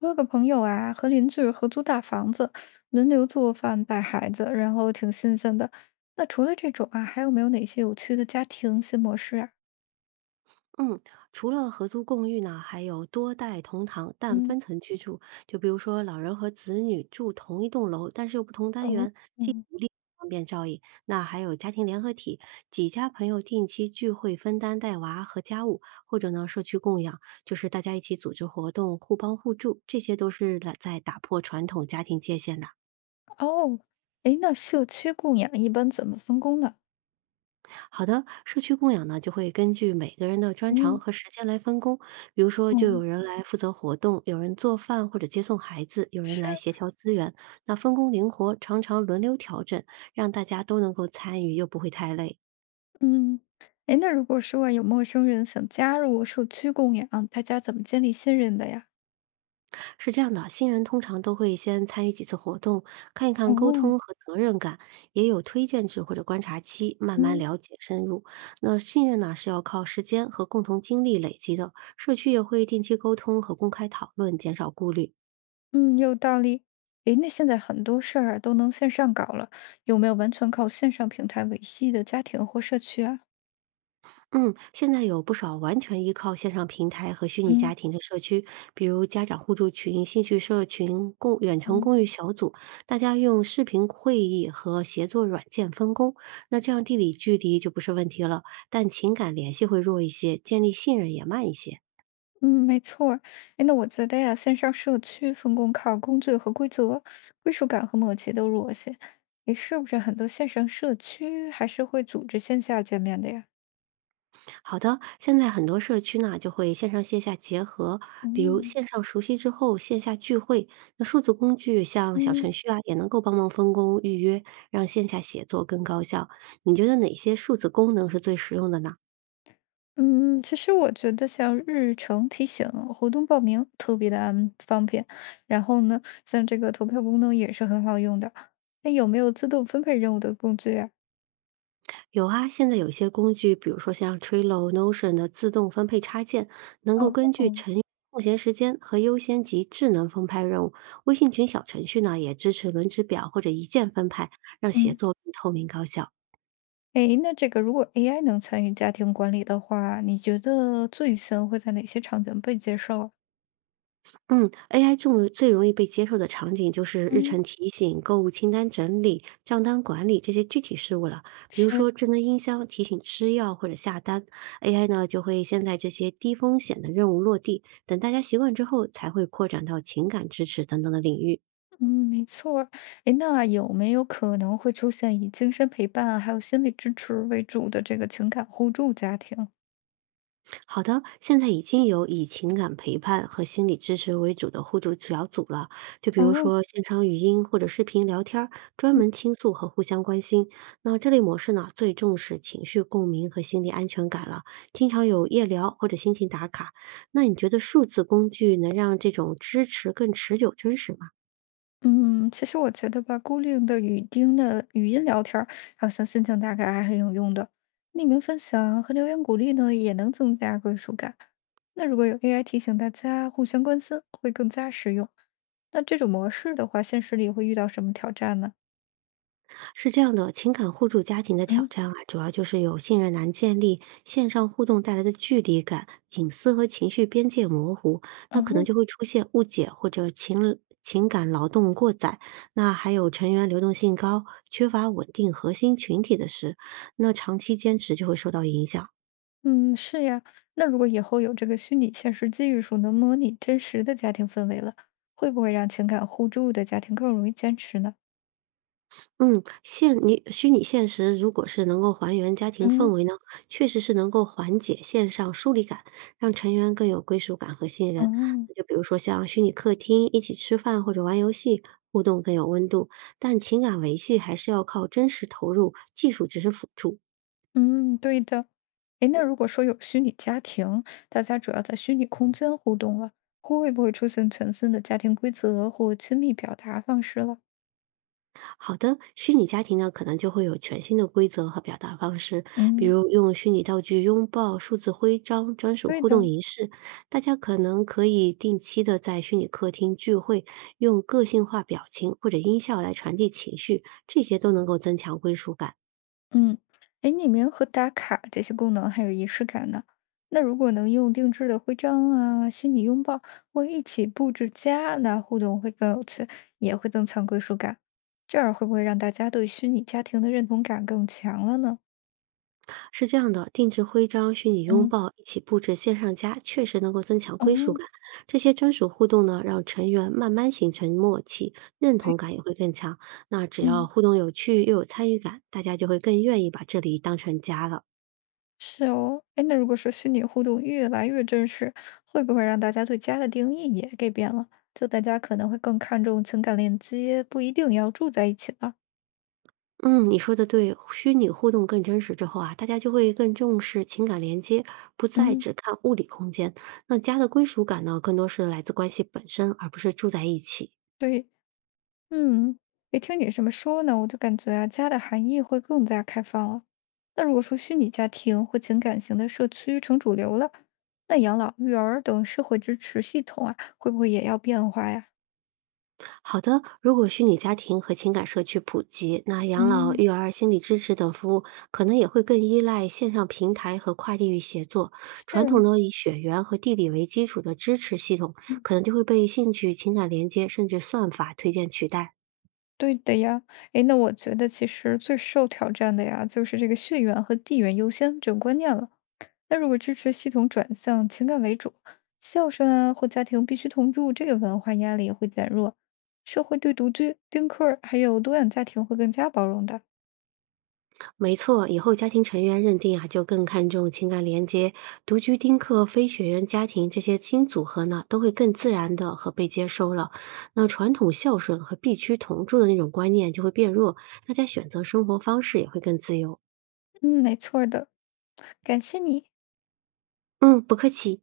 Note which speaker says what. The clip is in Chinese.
Speaker 1: 我有个朋友啊，和邻居合租大房子，轮流做饭带孩子，然后挺新鲜的。那除了这种啊，还有没有哪些有趣的家庭新模式啊？
Speaker 2: 嗯，除了合租共寓呢，还有多代同堂但
Speaker 1: 嗯，
Speaker 2: 分层居住，就比如说老人和子女住同一栋楼，但是又不同单
Speaker 1: 哦，
Speaker 2: 元，既
Speaker 1: 嗯，
Speaker 2: 独立方便照应。那还有家庭联合体，几家朋友定期聚会分担带娃和家务，或者呢社区供养，就是大家一起组织活动，互帮互助，这些都是来在打破传统家庭界限的。
Speaker 1: 哦，诶，那社区供养一般怎么分工呢？
Speaker 2: 好的，社区供养呢，就会根据每个人的专长
Speaker 1: 嗯，
Speaker 2: 和时间来分工。比如说，就有
Speaker 1: 哦，
Speaker 2: 人来负责活动，有人做饭或者接送孩子，有人来
Speaker 1: 是，
Speaker 2: 协调资源。那分工灵活，常常轮流调整，让大家都能够参与，又不会太累。
Speaker 1: 嗯，诶，那如果说啊有陌生人想加入社区供养，大家怎么建立信任的呀？
Speaker 2: 是这样的，新人通常都会先参与几次活动，看一看沟
Speaker 1: 哦，
Speaker 2: 通和责任感，也有推荐制或者观察期，慢慢
Speaker 1: 嗯。
Speaker 2: 了解深入。那信任呢，是要靠时间和共同经历累积的。社区也会定期沟通和公开讨论，减少顾虑。
Speaker 1: 嗯，有道理。诶，那现在很多事儿啊都能线上搞了，有没有完全靠线上平台维系的家庭或社区啊？
Speaker 2: 嗯，现在有不少完全依靠线上平台和虚拟家
Speaker 1: 嗯
Speaker 2: 庭的社区，比如家长互助群、兴趣社群、共远程
Speaker 1: 嗯
Speaker 2: 公寓小组，大家用视频会议和协作软件分工，那这样地理距离就不是问题了，但情感联系会弱一些，建立信任也慢一些。
Speaker 1: 嗯，没错儿。哎，那我觉得呀，线上社区分工靠工具和规则，归属感和默契都弱些。诶，是不是很多线上社区还是会组织线下见面的呀？
Speaker 2: 好的，现在很多社区呢就会线上线下结合，比如
Speaker 1: 嗯，
Speaker 2: 线上熟悉之后线下聚会。那数字工具像小程
Speaker 1: 嗯。
Speaker 2: 序啊，也能够帮忙分工预约，让线下写作更高效。你觉得哪些数字功能是最实用的呢？
Speaker 1: 嗯，其实我觉得像日程提醒、活动报名特别的安方便，然后呢，像这个投票功能也是很好用的。那有没有自动分配任务的工具啊？
Speaker 2: 有啊，现在有一些工具，比如说像 Trello、Notion 的自动分配插件，能够
Speaker 1: 哦
Speaker 2: 根据
Speaker 1: 哦，
Speaker 2: 成员空闲时间和优先级智能分派任务。微信群小程序呢也支持轮值表或者一键分派，让写
Speaker 1: 嗯，
Speaker 2: 作更透明高效。
Speaker 1: 哎，那这个如果 AI 能参与家庭管理的话，你觉得最先会在哪些场景被接受啊。
Speaker 2: 嗯，AI 中最容易被接受的场景就是日
Speaker 1: 嗯，
Speaker 2: 程提醒、购物清单整理、账单管理这些具体事务了。比如
Speaker 1: 是，
Speaker 2: 说智能音箱提醒吃药或者下单，AI 呢就会先在这些低风险的任务落地，等大家习惯之后，才会扩展到情感支持等等的领域。
Speaker 1: 嗯，没错儿。哎，那有没有可能会出现以精神陪伴还有心理支持为主的这个情感互助家庭？
Speaker 2: 好的，现在已经有以情感陪伴和心理支持为主的互助小组了，就比如
Speaker 1: 哦，
Speaker 2: 说线上语音或者视频聊天儿专门倾诉和互相关心。那这类模式呢，最重视情绪共鸣和心理安全感了，经常有夜聊或者心情打卡。那你觉得数字工具能让这种支持更持久、真实吗？
Speaker 1: 嗯，其实我觉得吧，固定的语音的语音聊天儿，还有像心情大概还很有用的。匿名分享和留言鼓励呢，也能增加归属感。那如果有 AI 提醒大家互相关心，会更加实用。那这种模式的话，现实里会遇到什么挑战呢？
Speaker 2: 是这样的，情感互助家庭的挑
Speaker 1: 嗯，
Speaker 2: 战啊，主要就是有信任难建立，线上互动带来的距离感、隐私和情绪边界模糊，那可能
Speaker 1: 哦，
Speaker 2: 就会出现误解或者情感劳动过载。那还有成员流动性高，缺乏稳定核心群体的事，那长期坚持就会受到影响。
Speaker 1: 嗯，是呀。那如果以后有这个虚拟现实技术能模拟真实的家庭氛围了，会不会让情感互助的家庭更容易坚持呢？
Speaker 2: 嗯，现你虚拟现实如果是能够还原家庭氛
Speaker 1: 嗯，
Speaker 2: 围呢，确实是能够缓解线上疏离感，让成员更有归属感和信任。
Speaker 1: 哦。
Speaker 2: 那就比如说像虚拟客厅一起吃饭或者玩游戏，互动更有温度。但情感维系还是要靠真实投入，技术只是辅助。
Speaker 1: 嗯，对的。诶，那如果说有虚拟家庭，大家主要在虚拟空间互动了，会不会出现全新的家庭规则或亲密表达方式了？
Speaker 2: 好的，虚拟家庭呢，可能就会有全新的规则和表达方式，比
Speaker 1: 嗯，
Speaker 2: 如用虚拟道具拥抱、数字徽章、专属
Speaker 1: 对
Speaker 2: 互动
Speaker 1: 的，
Speaker 2: 仪式。大家可能可以定期的在虚拟客厅聚会，用个性化表情或者音效来传递情绪，这些都能够增强归属感。
Speaker 1: 嗯，哎，匿名和打卡这些功能还有仪式感呢。那如果能用定制的徽章啊、虚拟拥抱或一起布置家，那互动会更有趣，也会增强归属感。这样会不会让大家对虚拟家庭的认同感更强了呢？
Speaker 2: 是这样的，定制徽章、虚拟拥
Speaker 1: 嗯。
Speaker 2: 抱、一起布置线上家，确实能够增强归属
Speaker 1: 哦，
Speaker 2: 感。这些专属互动呢，让成员慢慢形成默契，认
Speaker 1: 对，
Speaker 2: 同感也会更强。那只要
Speaker 1: 嗯。
Speaker 2: 互动有趣又有参与感，大家就会更愿意把这里当成家了。
Speaker 1: 是哦，哎，那如果说虚拟互动越来越真实，会不会让大家对家的定义也给变了？就大家可能会更看重情感链接，不一定要住在一起了。
Speaker 2: 嗯，你说的对，虚拟互动更真实之后啊，大家就会更重视情感连接，不再
Speaker 1: 嗯，
Speaker 2: 只看物理空间。那家的归属感呢，更多是来自关系本身，而不是住在一起。
Speaker 1: 对，嗯，一听你这么说呢，我就感觉啊，家的含义会更加开放了。那如果说虚拟家庭或情感型的社区成主流了，那养老、育儿等社会支持系统啊，会不会也要变化呀？
Speaker 2: 好的，如果虚拟家庭和情感社区普及，那养老、
Speaker 1: 嗯，
Speaker 2: 育儿、心理支持等服务可能也会更依赖线上平台和跨地域协作。
Speaker 1: 是
Speaker 2: 传统
Speaker 1: 啊，
Speaker 2: 呢以血缘和地理为基础的支持系统，
Speaker 1: 嗯。
Speaker 2: 可能就会被兴趣、情感连接甚至算法推荐取代。
Speaker 1: 对的呀，诶，那我觉得其实最受挑战的呀，就是这个血缘和地缘优先这种观念了。那如果支持系统转向情感为主，孝顺啊或家庭必须同住，这个文化压力也会减弱。社会对独居、丁克儿还有多样家庭会更加包容的。
Speaker 2: 没错，以后家庭成员认定啊，就更看重情感连接。独居丁克、非血缘家庭这些新组合呢，都会更自然的和被接收了。那传统孝顺和必须同住的那种观念就会变弱，大家选择生活方式也会更自由。
Speaker 1: 嗯，没错儿的，感谢你。
Speaker 2: 嗯，不客气。